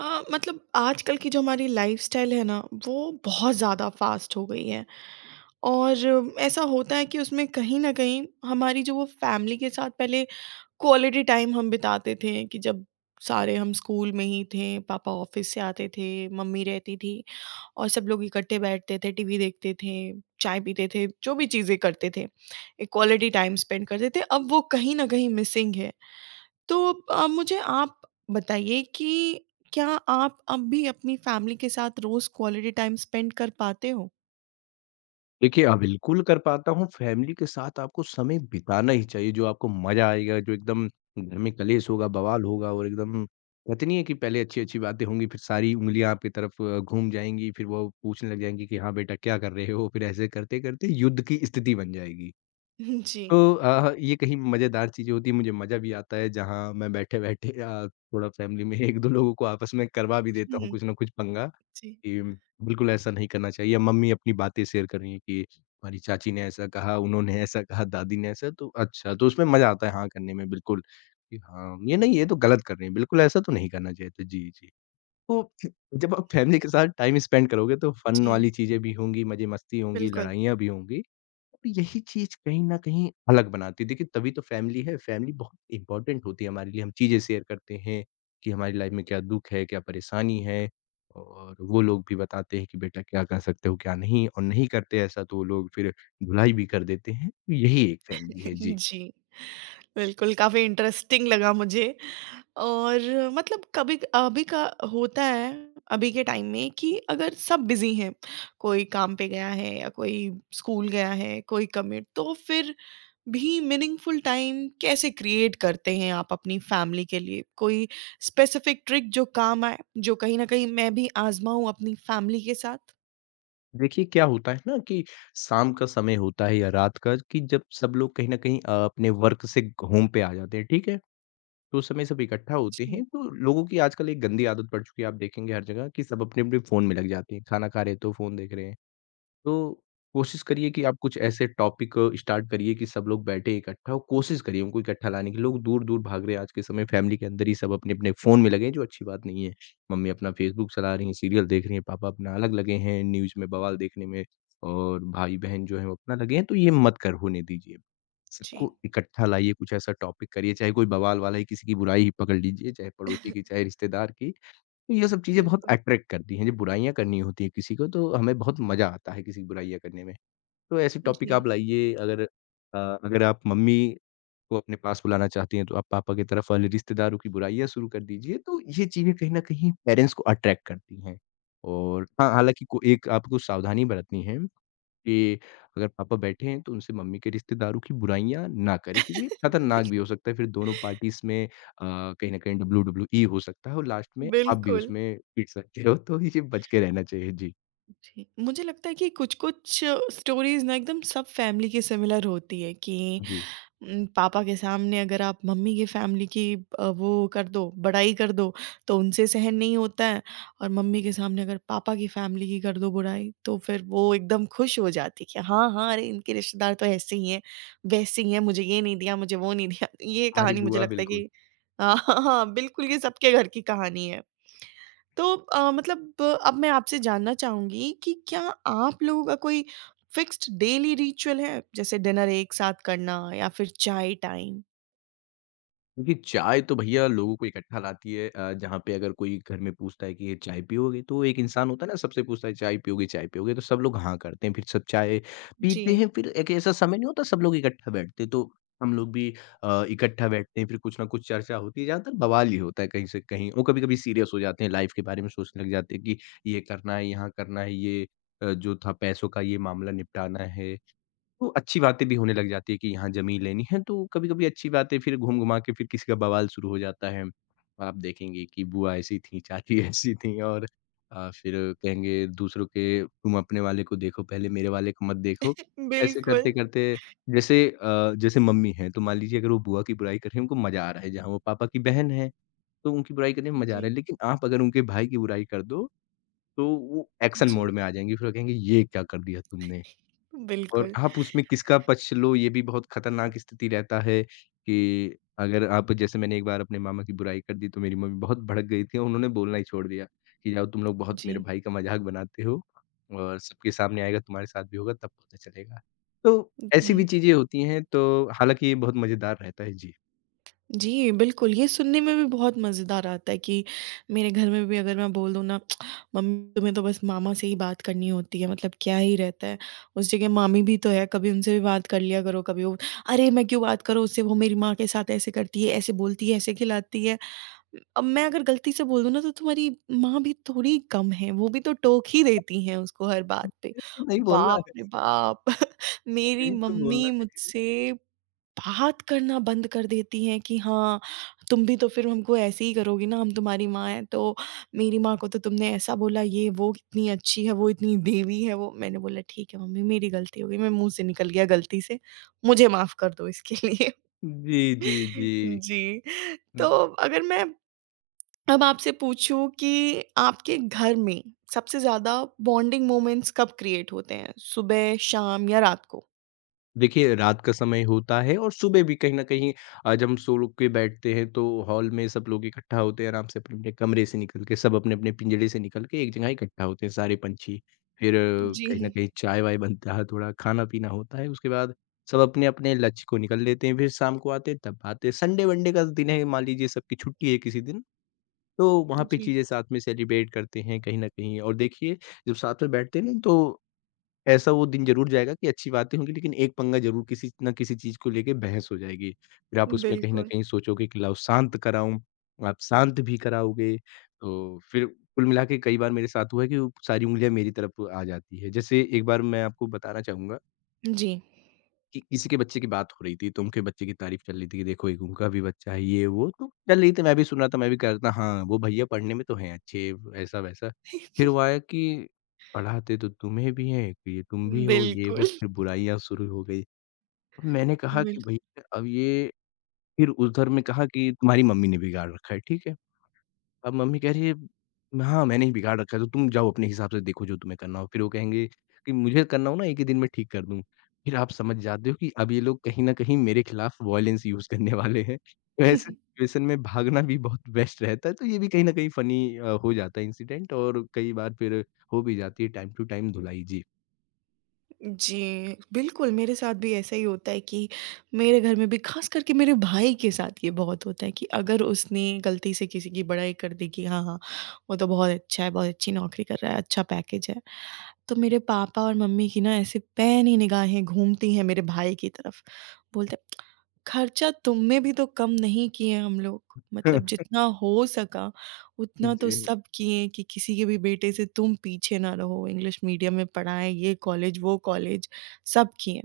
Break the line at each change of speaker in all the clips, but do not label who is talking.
मतलब आजकल की जो हमारी लाइफ़स्टाइल है ना, वो बहुत ज़्यादा फ़ास्ट हो गई है और ऐसा होता है कि उसमें कहीं न कहीं हमारी जो वो फ़ैमिली के साथ पहले क्वालिटी टाइम हम बिताते थे कि जब सारे हम स्कूल में ही थे, पापा ऑफ़िस से आते थे, मम्मी रहती थी और सब लोग इकट्ठे बैठते थे, टीवी देखते थे, चाय पीते थे, जो भी चीज़ें करते थे। एक क्वालिटी टाइम स्पेंड करते थे, अब वो कहीं न कहीं मिसिंग है। तो मुझे आप बताइए कि क्या आप अब भी अपनी फैमिली के साथ रोज़ क्वालिटी टाइम स्पेंड कर पाते हो?
देखिए, हाँ, बिल्कुल कर पाता हूँ। फैमिली के साथ आपको समय बिताना ही चाहिए, जो आपको मज़ा आएगा, जो एकदम घर में कलेश होगा, बवाल होगा और एकदम कहते नहीं है कि पहले अच्छी-अच्छी बातें होंगी, फिर सारी उँगलियाँ आपकी तरफ घूम जाएँगी, फिर वो पूछने लग जाएँगी कि, "हाँ बेटा, क्या कर रहे हो?" फिर ऐसे करते-करते युद्ध की स्थिति बन जाएगी।
जी।
तो ये कहीं मज़ेदार चीज़ें होती हैं, मुझे मज़ा भी आता है जहाँ मैं बैठे-बैठे थोड़ा फ़ैमिली में 1-2 लोगों को आपस में करवा भी देता हूँ
हुँ,
कुछ ना कुछ पंगा,
जी,
कि बिल्कुल ऐसा नहीं करना चाहिए या मम्मी अपनी बातें शेयर कर रही हैं कि हमारी चाची ने ऐसा कहा, उन्होंने ऐसा कहा, दादी ने ऐसा तो अच्छा, तो उसमें मज़ा आता है हाँ करने में बिल्कुल, कि हाँ, ये नहीं ये तो गलत कर रहे हैं, बिल्कुल ऐसा तो नहीं करना चाहिए था। जी, जी। तो फिर जब आप फ़ैमिली के साथ टाइम स्पेंड करोगे तो फ़न
जी,
वाली चीज़ें भी होंगी, मज़े-मस्ती होंगी,
बिल्कुल।
लड़ाइयाँ भी होंगी। और यही चीज़ कहीं न कहीं अलग बनाती है। देखिए, तभी तो फैमिली है, फैमिली बहुत इम्पोर्टेंट होती है हमारे लिए। हम चीज़ें शेयर करते हैं कि हमारी लाइफ़ में क्या दुःख है, क्या परेशानी है और वो लोग भी बताते हैं कि बेटा क्या कर सकते हो, क्या नहीं और नहीं करते ऐसा तो वो लोग फिर धुलाई भी कर देते हैं। तो यही एक फैमिली है। जी।
जी, बिल्कुल, काफ़ी इंटरेस्टिंग लगा मुझे और मतलब कभी अभी का होता है, अभी के टाइम में कि अगर सब बिज़ी हैं, कोई काम पे गया है या कोई स्कूल गया है, कोई कमिट तो फिर भी मीनिंगफुल टाइम कैसे क्रिएट करते हैं आप अपनी फैमिली के लिए? कोई स्पेसिफिक ट्रिक जो काम आए, जो कहीं न कहीं मैं भी आज़माऊँ अपनी फैमिली के साथ?
देखिए, क्या होता है ना कि शाम का समय होता है या रात का कि जब सब लोग कहीं न कहीं अपने वर्क से होम पे आ जाते हैं, ठीक है? तो उस समय सब इकट्ठा होते
जी,
हैं, तो लोगों की आजकल एक गंदी आदत पड़ चुकी है, आप देखेंगे हर जगह कि सब अपने-अपने फ़ोन में लग जाते हैं। खाना खा रहे हैं तो फ़ोन देख रहे हैं। तो कोशिश करिए कि आप कुछ ऐसे टॉपिक स्टार्ट करिए कि सब लोग बैठे इकट्ठा हो, कोशिश करिए उनको इकट्ठा लाने की। लोग दूर-दूर भाग रहे हैं आज के समय फैमिली के अंदर ही सब अपने-अपने फ़ोन में लगे हैं, जो अच्छी बात नहीं है। मम्मी अपना फ़ेसबुक चला रही हैं, सीरियल देख रही हैं, पापा अपना अलग लगे हैं न्यूज़ में बवाल देखने में और भाई-बहन जो हैं वो अपना लगे हैं, तो ये मत कर होने दीजिए।
जी।
सबको इकट्ठा लाइए, कुछ ऐसा टॉपिक करिए, चाहे कोई बवाल वाला ही किसी की बुराई ही पकड़ लीजिए, चाहे पड़ोसी की, चाहे रिश्तेदार की। तो ये सब चीज़ें बहुत
बिल्कुल,
अट्रैक्ट करती हैं, जब बुराइयाँ करनी होती हैं किसी को तो हमें बहुत मज़ा आता है किसी की बुराइयाँ करने में। तो ऐसे टॉपिक
जी।
आप लाइए अगर अगर आप मम्मी को अपने पास बुलाना चाहती हैं तो आप पापा की तरफ वाले रिश्तेदारों की बुराइयाँ शुरू कर दीजिए, तो ये चीज़ें कहीं न कहीं पेरेंट्स को अट्रैक्ट करती हैं। और हाँ, हालाँकि को एक आपको सावधानी बरतनी है कि अगर पापा बैठे हैं तो उनसे मम्मी के रिश्तेदारों की बुराइयाँ ना करें क्योंकि ये खतरनाक
बिल
भी हो सकता है। फिर दोनों पार्टीज़ में कहीं न कहीं डब्ल्यू-डब्ल्यू-ई हो सकता है और लास्ट में आप भी
बिल्कुल।
उसमें पिट सकते हो, तो ये बच के रहना चाहिए। जी,
जी, मुझे लगता है कि कुछ-कुछ स्टोरीज़ ना एकदम सब फैमिली के सिमिलर होती है कि
जी।
पापा के सामने अगर आप मम्मी की फैमिली की वो कर दो, बड़ाई कर दो, तो उनसे सहन नहीं होता है और मम्मी के सामने अगर पापा की फैमिली की कर दो बुराई, तो फिर वो एकदम खुश हो जाती है कि हाँ, हाँ, अरे इनके रिश्तेदार तो ऐसे ही हैं, वैसे ही हैं, मुझे ये नहीं दिया, मुझे वो नहीं दिया। ये
हमारी
कहानी मुझे
बुआ
लगता है
बिल्कुल
कि हाँ, हाँ, हाँ, बिल्कुल ये सबके घर की कहानी है। तो मतलब अब मैं आपसे जानना चाहूँगी कि क्या आप लोगों का कोई फिक्स्ड डेली रिचुअल है? जैसे डिनर एक साथ करना या फिर चाय टाइम?
क्योंकि चाय तो भैया लोगों को इकट्ठा लाती है जहाँ पे अगर कोई घर में पूछता है कि ये चाय पियोगे? तो एक इंसान होता है ना सबसे पूछता है चाय पियोगे, चाय पियोगे? तो सब लोग हाँ करते हैं, फिर सब चाय पीते
जी,
हैं, फिर एक ऐसा समय नहीं होता सब लोग इकट्ठा बैठते हैं, तो हम लोग भी इकट्ठा बैठते हैं, फिर कुछ ना कुछ चर्चा होती है, ज़्यादातर बवाल ही होता है कहीं से कहीं और कभी-कभी सीरियस हो जाते हैं, लाइफ के बारे में सोचने लग जाते हैं कि ये करना है, यहाँ करना है, ये जो था पैसों का ये मामला निपटाना है। तो अच्छी बातें भी होने लग जाती है कि यहाँ ज़मीन लेनी है, तो कभी-कभी अच्छी बातें फिर घूम-घुमा के फिर किसी का बवाल शुरू हो जाता है। आप देखेंगे कि बुआ ऐसी थी, चाची ऐसी थी और फिर कहेंगे दूसरों के तुम अपने वाले को देखो पहले मेरे वाले को मत देखो। ऐसे
बिल्कुल।
करते-करते जैसे जैसे मम्मी हैं, तो मान लीजिए अगर वो बुआ की बुराई कर रही हैं, उनको मज़ा आ रहा है, जहाँ वो पापा की बहन है, तो उनकी बुराई करने में मज़ा आ रहा
जी,
है, लेकिन आप अगर उनके भाई की बुराई कर दो, तो वो एक्शन
जी,
मोड में आ जाएँगी, फिर वो कहेंगे ये क्या कर दिया तुमने? और
बिल्कुल।
आप उसमें किसका पक्ष लो ये भी बहुत खतरनाक स्थिति रहता है कि अगर आप जैसे मैंने एक बार अपने मामा की बुराई कर दी तो मेरी मम्मी बहुत भड़क गई थी और उन्होंने बोलना ही छोड़ दिया कि जाओ तुम लोग बहुत मेरे
जी।
भाई का मज़ाक बनाते हो और सबके सामने आएगा तुम्हारे साथ भी होगा तब पता चलेगा। तो ऐसी भी
जी।
चीज़ें होती हैं तो हालाँकि ये बहुत मज़ेदार रहता है। जी।
जी, बिल्कुल, ये सुनने में भी बहुत मज़ेदार आता है कि मेरे घर में भी अगर मैं बोल दूँ ना, "मम्मी, तुम्हें तो बस मामा से ही बात करनी होती है, मतलब क्या ही रहता है? उस जगह मामी भी तो है, कभी उनसे भी बात कर लिया करो, कभी वो" "अरे! मैं क्यों बात करूँ उससे? वो मेरी माँ के साथ ऐसे करती है, ऐसे बोलती है, ऐसे खिलाती है।" अब मैं अगर गलती से बोल दूँ ना तो तुम्हारी माँ भी थोड़ी कम है, वो भी तो टोक ही देती हैं उसको हर बात पे।
नहीं तो नहीं बोलना
बाप
है,
रे बाप! मेरी
नहीं तो बोलना
मम्मी मुझसे बात करना बंद कर देती हैं कि हाँ, तुम भी तो फिर हमको ऐसे ही करोगी ना, हम तुम्हारी माँ हैं तो मेरी माँ को तो तुमने ऐसा बोला ये वो कितनी अच्छी है, वो इतनी देवी है वो। मैंने बोला ठीक है मम्मी मेरी गलती हो गई, मैं मुँह से निकल गया गलती से, मुझे माफ़ कर दो इसके लिए।
नहीं। जी, जी, जी।
जी, तो अगर मैं अब आपसे पूछूं कि आपके घर में सबसे ज़्यादा बॉन्डिंग मोमेंट्स कब क्रिएट होते हैं? सुबह, शाम या रात को?
देखिए, रात का समय होता है और सुबह भी कहीं न कहीं जब हम सो लोग के बैठते हैं तो हॉल में सब लोग इकट्ठा होते हैं आराम से अपने-अपने कमरे से निकल के, सब अपने-अपने पिंजड़े से निकल के एक जगह इकट्ठा होते हैं सारे पंछी। फिर
जी,
कहीं न कहीं चाय-वाय बनता है, थोड़ा खाना-पीना होता है, उसके बाद सब अपने-अपने लक्ष्य को निकल लेते हैं, फिर शाम को आते हैं तब आते हैं। संडे-वनडे का दिन है, मान लीजिए सबकी छुट्टी है किसी दिन, तो वहाँ पे
जी।
चीज़ें साथ में सेलिब्रेट करते हैं कहीं न कहीं और देखिए, जब साथ में बैठते हैं ना तो ऐसा वो दिन ज़रूर जाएगा कि अच्छी बातें होंगी लेकिन एक पंगा ज़रूर किसी ना किसी चीज़ को लेके बहस हो जाएगी। फिर आप उसमें कहीं न
बिल्कुल।
कहीं सोचोगे कि लाओ शांत कराऊँ, आप शांत भी कराओगे, तो फिर कुल मिला के कई बार मेरे साथ हुआ है कि वो सारी उँगलियाँ मेरी तरफ आ जाती है। जैसे एक बार मैं आपको बताना चाहूँगा
जी।
कि किसी के बच्चे की बात हो रही थी, तो उनके बच्चे की तारीफ़ चल रही थी कि देखो एक उनका भी बच्चा है ये वो, तो चल रही थी मैं भी सुन रहा था, मैं भी कह रहा था हाँ, वो भैया पढ़ने में तो हैं अच्छे, ऐसा-वैसा। फिर वो आया कि पढ़ाते तो तुम्हें भी हैं, तो ये तुम भी हो, ये वो,
बिल्कुल,
फिर बुराइयाँ शुरू हो गई। मैंने कहा
बिल्कुल।
कि भैया अब ये फिर उधर में कहा कि तुम्हारी मम्मी ने बिगाड़ रखा है, ठीक है? अब मम्मी कह रही है, "हाँ, मैंने ही बिगाड़ रखा है, तो तुम जाओ अपने हिसाब से देखो जो तुम्हें करना हो।" फिर वो कहेंगे कि मुझे करना हो ना एक ही दिन में ठीक कर दूँ। फिर आप समझ जाते हो कि अब ये लोग कहीं न कहीं मेरे खिलाफ वॉयलेंस यूज़ करने वाले हैं। तो ऐसे सिचुएशन में भागना भी बहुत बेस्ट रहता है, तो ये भी कहीं न कहीं फ़नी हो जाता है इंसिडेंट और कई बार फिर हो भी जाती है टाइम टू टाइम धुलाई। जी।
जी, बिल्कुल, मेरे साथ भी ऐसा ही होता है कि मेरे घर में भी ख़ास करके मेरे भाई के साथ ये बहुत होता है कि अगर उसने गलती से किसी की बड़ाई कर दी कि हाँ, हाँ, वो तो बहुत अच्छा है, बहुत अच्छी नौकरी कर रहा है, अच्छा पैकेज है। तो मेरे पापा और मम्मी की ना ऐसे पैनी निगाहें घूमती हैं मेरे भाई की तरफ। बोलते खर्चा तुम में भी तो कम नहीं किए हम लोग। मतलब जितना हो सका उतना तो
जी,
सब किए कि किसी के भी बेटे से तुम पीछे ना रहो, इंग्लिश मीडियम में पढ़ाएँ, ये कॉलेज, वो कॉलेज सब किए।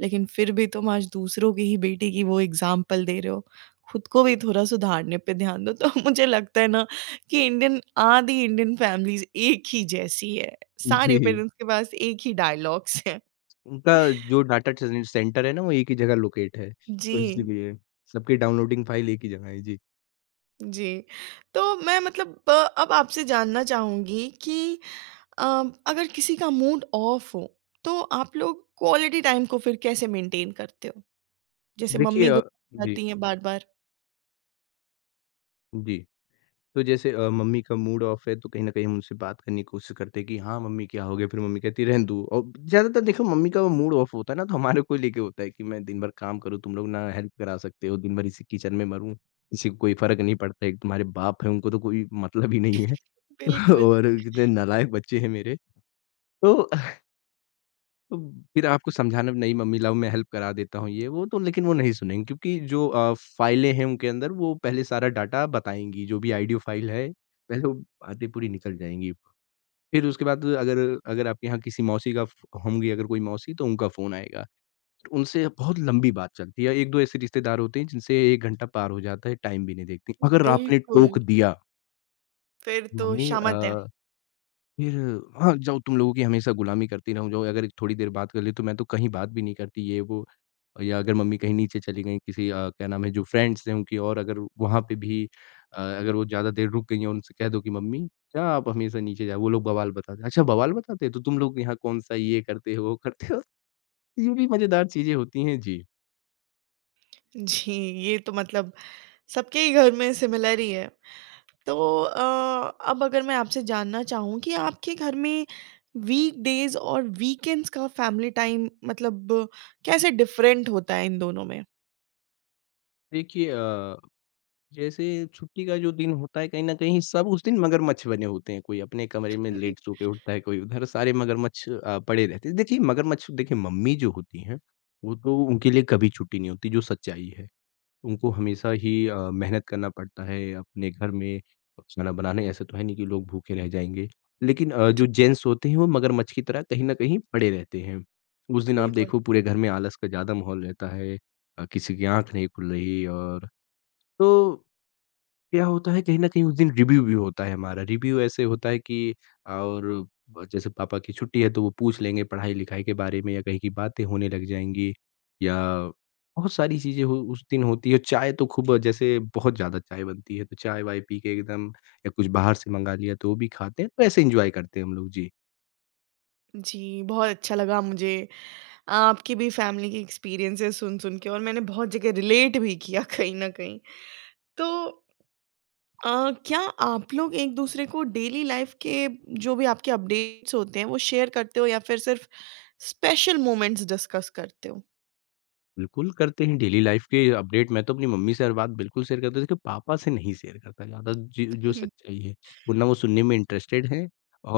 लेकिन फिर भी तुम आज दूसरों की ही बेटी की वो एग्ज़ाम्पल दे रहे हो। खुद को भी थोड़ा सुधारने पे ध्यान दो। तो मुझे लगता है ना कि इंडियन आधी इंडियन फ़ैमिलीज़ एक ही जैसी है। सारे
जी।
पेरेंट्स के पास एक ही डायलॉग्स हैं।
उनका जो डाटा सें सेंटर है ना वो एक ही जगह लोकेट है,
जी।
तो इसीलिए सबकी डाउनलोडिंग फाइल एक ही जगह है। जी।
जी। तो मैं मतलब अब आपसे जानना चाहूँगी कि अ, अगर किसी का मूड ऑफ हो, तो आप लोग क्वालिटी टाइम को फिर कैसे मेंटेन करते हो? जैसे
देखिए
मम्मी गुस्सा
जी।
आती हैं बार-बार।
जी, तो जैसे मम्मी का मूड ऑफ है तो कहीं न कहीं हम उनसे बात करने की कोशिश करते हैं कि हाँ, मम्मी क्या हो गया? फिर मम्मी कहती है रहने दो और ज़्यादातर देखो मम्मी का वो मूड ऑफ होता है ना तो हमारे को लेके होता है कि मैं दिन भर काम करूँ, तुम लोग ना हेल्प करा सकते हो, दिन भर इसी किचन में मरूँ, किसी को कोई फ़र्क नहीं पड़ता है, तुम्हारे बाप हैं उनको तो कोई मतलब ही नहीं है
बिल्कुल।
और कितने नालायक बच्चे हैं मेरे। तो तो फिर आपको समझाना भी नहीं मम्मी लाओ मैं हेल्प करा देता हूँ ये वो तो लेकिन वो नहीं सुनेंगी क्योंकि जो फाइलें हैं उनके अंदर वो पहले सारा डाटा बताएँगी, जो भी ऑडियो फाइल है, पहले वो बातें पूरी निकल जाएँगी। फिर उसके बाद अगर अगर आपके यहाँ किसी मौसी का फ होंगी अगर कोई मौसी तो उनका फ़ोन आएगा। तो उनसे बहुत लंबी बात चलती है, 1-2 ऐसे रिश्तेदार होते हैं जिनसे 1 घंटा पार हो जाता है, टाइम भी नहीं देखती। अगर आपने टोक
बिल्कुल,
दिया,
फिर तो
मम्मी
शामत है।
फिर हाँ, जाओ तुम लोगों की हमेशा गुलामी करती रहूँ, जाओ अगर थोड़ी देर बात कर ली तो मैं तो कहीं बात भी नहीं करती ये वो। या अगर मम्मी कहीं नीचे चली गईं किसी क्या नाम है जो फ्रेंड्स हैं उनकी और अगर वहाँ पे भी अगर वो ज़्यादा देर रुक गई हैं उनसे कह दो कि मम्मी क्या आप हमेशा नीचे जाओ? वो लोग बवाल बताते हैं। अच्छा बवाल बताते हैं? तो तुम लोग यहाँ कौन-सा ये करते हो, वो करते हो? ये भी मज़ेदार चीज़ें होती हैं। जी।
जी, ये तो मतलब सबके ही घर में सिमिलर ही है। तो अब अगर मैं आपसे जानना चाहूँ कि आपके घर में वीकडेज और वीकेंड्स का फैमिली टाइम मतलब कैसे डिफरेंट होता है इन दोनों में?
देखिए जैसे छुट्टी का जो दिन होता है कहीं न कहीं सब उस दिन मगरमच्छ बने होते हैं। कोई अपने कमरे में लेट सो के उठता है, कोई उधर सारे मगरमच्छ पड़े रहते हैं। देखिए मगरमच्छ देखिए मम्मी जो होती हैं, वो तो उनके लिए कभी छुट्टी नहीं होती जो सच्चाई है। उनको हमेशा ही मेहनत करना पड़ता है अपने घर में खाना बनाने ऐसा तो है नहीं कि लोग भूखे रह जाएँगे। लेकिन जो
जी
जेंट्स होते हैं वो मगरमच्छ की तरह कहीं न कहीं पड़े रहते हैं। उस दिन आप
बिल्कुल
देखो पूरे घर में आलस का ज़्यादा माहौल रहता है। किसी की आँख नहीं खुल रही और तो क्या होता है कहीं न कहीं उस दिन रिव्यू भी होता है हमारा। रिव्यू ऐसे होता है कि और ब जैसे पापा की छुट्टी है तो वो पूछ लेंगे पढ़ाई-लिखाई के बारे में या कहीं की बातें होने लग जाएँगी या बहुत सारी चीज़ें हो उस दिन होती है। चाय तो खूब जैसे बहुत ज़्यादा चाय बनती है तो चाय-वाय पी के एकदम या कुछ बाहर से मँगा लिया तो वो भी खाते हैं। तो ऐसे एन्जॉय करते हैं हम लोग। जी।
जी, बहुत अच्छा लगा मुझे आपकी भी फैमिली के एक्सपीरियंसेस सुन-सुन के और मैंने बहुत जगह रिलेट भी किया कहीं न कहीं। तो क्या आप लोग एक-दूसरे को डेली लाइफ़ के जो भी आपके अपडेट्स होते हैं वो शेयर करते हो या फिर सिर्फ़ स्पेशल मोमेंट्स डिस्कस करते हो?
बिल्कुल, करते हैं डेली लाइफ़ के अपडेट मैं तो अपनी मम्मी से हर बात बिल्कुल शेयर करता हूँ, देखिए पापा से नहीं शेयर करता ज़्यादा जी जो सच्चाई है, वो ना वो सुनने में इंटरेस्टेड हैं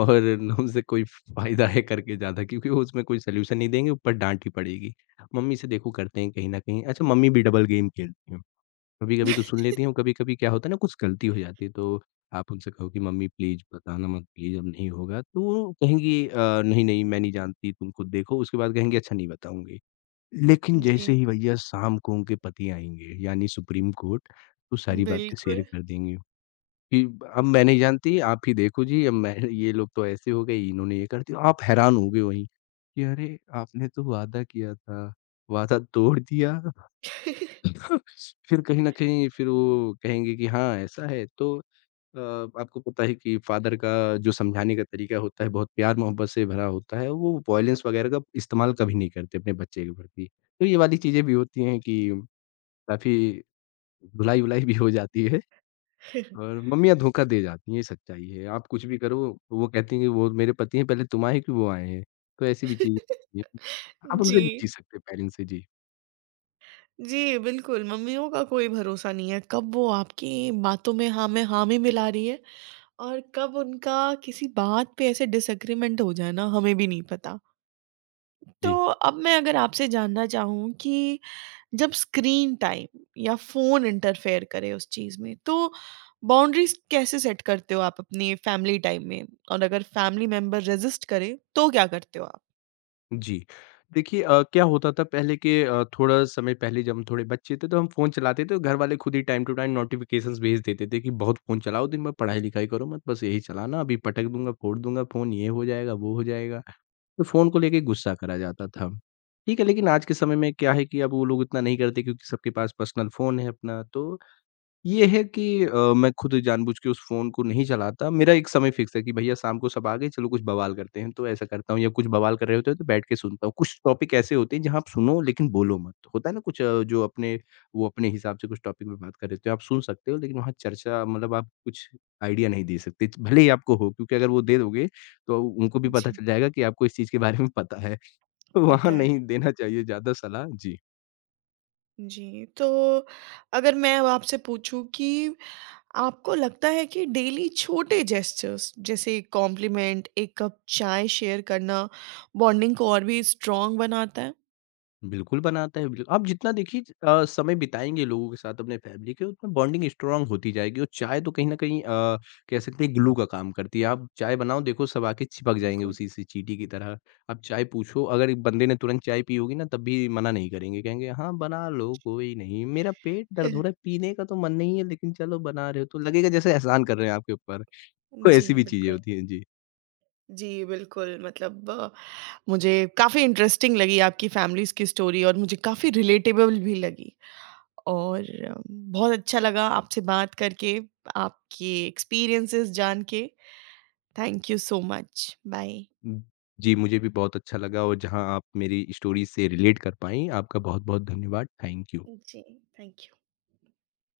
और ना उनसे कोई फ़ायदा है करके ज़्यादा क्योंकि वो उसमें कोई सॉल्यूशन नहीं देंगे, ऊपर डाँट ही पड़ेगी। मम्मी से देखो करते हैं कहीं न कहीं अच्छा मम्मी भी डबल गेम खेलती हैं, कभी-कभी तो सुन लेती हैं और कभी-कभी क्या होता है ना कुछ गलती हो जाती है तो आप उनसे कहो कि मम्मी प्लीज़ बताना मत प्लीज़ अब नहीं होगा, तो वो कहेंगी नहीं, नहीं मैं नहीं जानती तुम खुद देखो, उसके बाद कहेंगी अच्छा नहीं बताऊँगी। लेकिन
जी,
जैसे ही भैया शाम को उनके पति आएँगे, यानी सुप्रीम कोर्ट, तो सारी बातें शेयर
बिल्कुल।
कर देंगे कि अब मैं नहीं जानती, आप ही देखो जी, अब मैं ये लोग तो ऐसे हो गए, इन्होंने ये कर दिया। आप हैरान होगे वहीं कि अरे! आपने तो वादा किया था, वादा तोड़ दिया। फिर कहीं न कहीं फिर वो कहेंगे कि हाँ, ऐसा है तो अ, आपको पता है कि फ़ादर का जो समझाने का तरीका होता है, बहुत प्यार-मोहब्बत से भरा होता है, वो वॉयलेंस वगैरह का इस्तेमाल कभी नहीं करते अपने बच्चे के प्रति। तो ये वाली चीज़ें भी होती हैं कि काफ़ी धुलाई-वुलाई भी हो जाती है और मम्मियाँ धोखा दे जाती हैं, ये सच्चाई है। आप कुछ भी करो, वो कहती हैं कि वो मेरे पति हैं, पहले तुम आए कि वो आए हैं। तो ऐसी भी चीज़ें होती हैं। आप उनसे
जी।
नहीं जी सकते, पेरेंट्स से। जी।
जी, बिल्कुल, मम्मियों का कोई भरोसा नहीं है, कब वो आपकी बातों में हाँ में हाँ में मिला रही है और कब उनका किसी बात पे ऐसे डिसएग्रीमेंट हो जाए ना, हमें भी नहीं पता। तो
जी।
अब मैं अगर आपसे जानना चाहूँ कि जब स्क्रीन टाइम या फ़ोन इंटरफेयर करे उस चीज़ में, तो बाउंड्रीज़ कैसे सेट करते हो आप अपनी फैमिली टाइम में? और अगर फैमिली मेंबर रेज़िस्ट करे, तो क्या करते हो आप?
जी। देखिए क्या होता था पहले के थोड़ा समय पहले जब हम थोड़े बच्चे थे तो हम फ़ोन चलाते थे, तो घर वाले खुद ही टाइम टू टाइम नोटिफ़िकेशंस भेज देते थे कि बहुत फ़ोन चलाओ, दिन भर पढ़ाई-लिखाई करो मत, बस यही चलाना, अभी पटक दूँगा, फोड़ दूँगा फ़ोन, ये हो जाएगा, वो हो जाएगा। तो फ़ोन को लेके गुस्सा करा जाता था। ठीक है, लेकिन आज के समय में क्या है कि अब वो लोग इतना नहीं करते क्योंकि सबके पास पर्सनल फ़ोन है अपना, तो ये है कि मैं खुद जानबूझ के उस फ़ोन को नहीं चलाता। मेरा एक समय फ़िक्स है कि भैया शाम को सब आ गए, चलो कुछ बवाल करते हैं, तो ऐसा करता हूँ या कुछ बवाल कर रहे होते हैं तो बैठ के सुनता हूँ। कुछ टॉपिक ऐसे होते हैं जहाँ आप सुनो लेकिन बोलो मत। होता है ना कुछ जो अपने वो अपने हिसाब से कुछ टॉपिक पे बात कर रहे होते हो, आप सुन सकते हो लेकिन वहाँ चर्चा मतलब आप कुछ आइडिया नहीं दे सकते। भले ही आपको हो क्योंकि अगर वो दे दोगे तो उनको भी पता
जी,
चल जाएगा कि आपको इस चीज़ के बारे में पता है। तो वहाँ
पता है।
नहीं देना चाहिए ज़्यादा सलाह। जी।
जी, तो अगर मैं अब आपसे पूछूँ कि आपको लगता है कि डेली छोटे जेस्चर्स जैसे कॉम्प्लीमेंट, एक कप चाय शेयर करना बॉन्डिंग को और भी स्ट्रॉन्ग बनाता है?
बिल्कुल बनाता है, बिल आप जितना देखिए समय बिताएँगे लोगों के साथ अपने फैमिली के उतना बॉन्डिंग स्ट्रॉन्ग होती जाएगी और चाय तो कहीं न कहीं कह सकते हैं ग्लू का काम करती है। आप चाय बनाओ देखो सब आके चिपक जाएँगे
बिल्कुल।
उसी से चींटी की तरह। आप चाय पूछो अगर एक बंदे ने तुरंत चाय पी होगी ना तब भी मना नहीं करेंगे, कहेंगे हाँ, बना लो कोई नहीं, मेरा पेट दर्द हो रहा है, पीने का तो मन नहीं है लेकिन चलो बना रहे हो तो लगेगा जैसे एहसान कर रहे हैं आपके ऊपर। तो
जी,
ऐसी भी चीज़ें
बिल्कुल।
होती हैं। जी।
जी, बिल्कुल मतलब मुझे काफ़ी इंटरेस्टिंग लगी आपकी फैमिलीज़ की स्टोरी और मुझे काफ़ी रिलेटेबल भी लगी और बहुत अच्छा लगा आपसे बात करके, आपके एक्सपीरियंसेस जान के। Thank you so much. Bye.
हुँ। जी, मुझे भी बहुत अच्छा लगा और जहाँ आप मेरी स्टोरी से रिलेट कर पाईं, आपका बहुत-बहुत धन्यवाद। Thank you.
Okay. Thank you.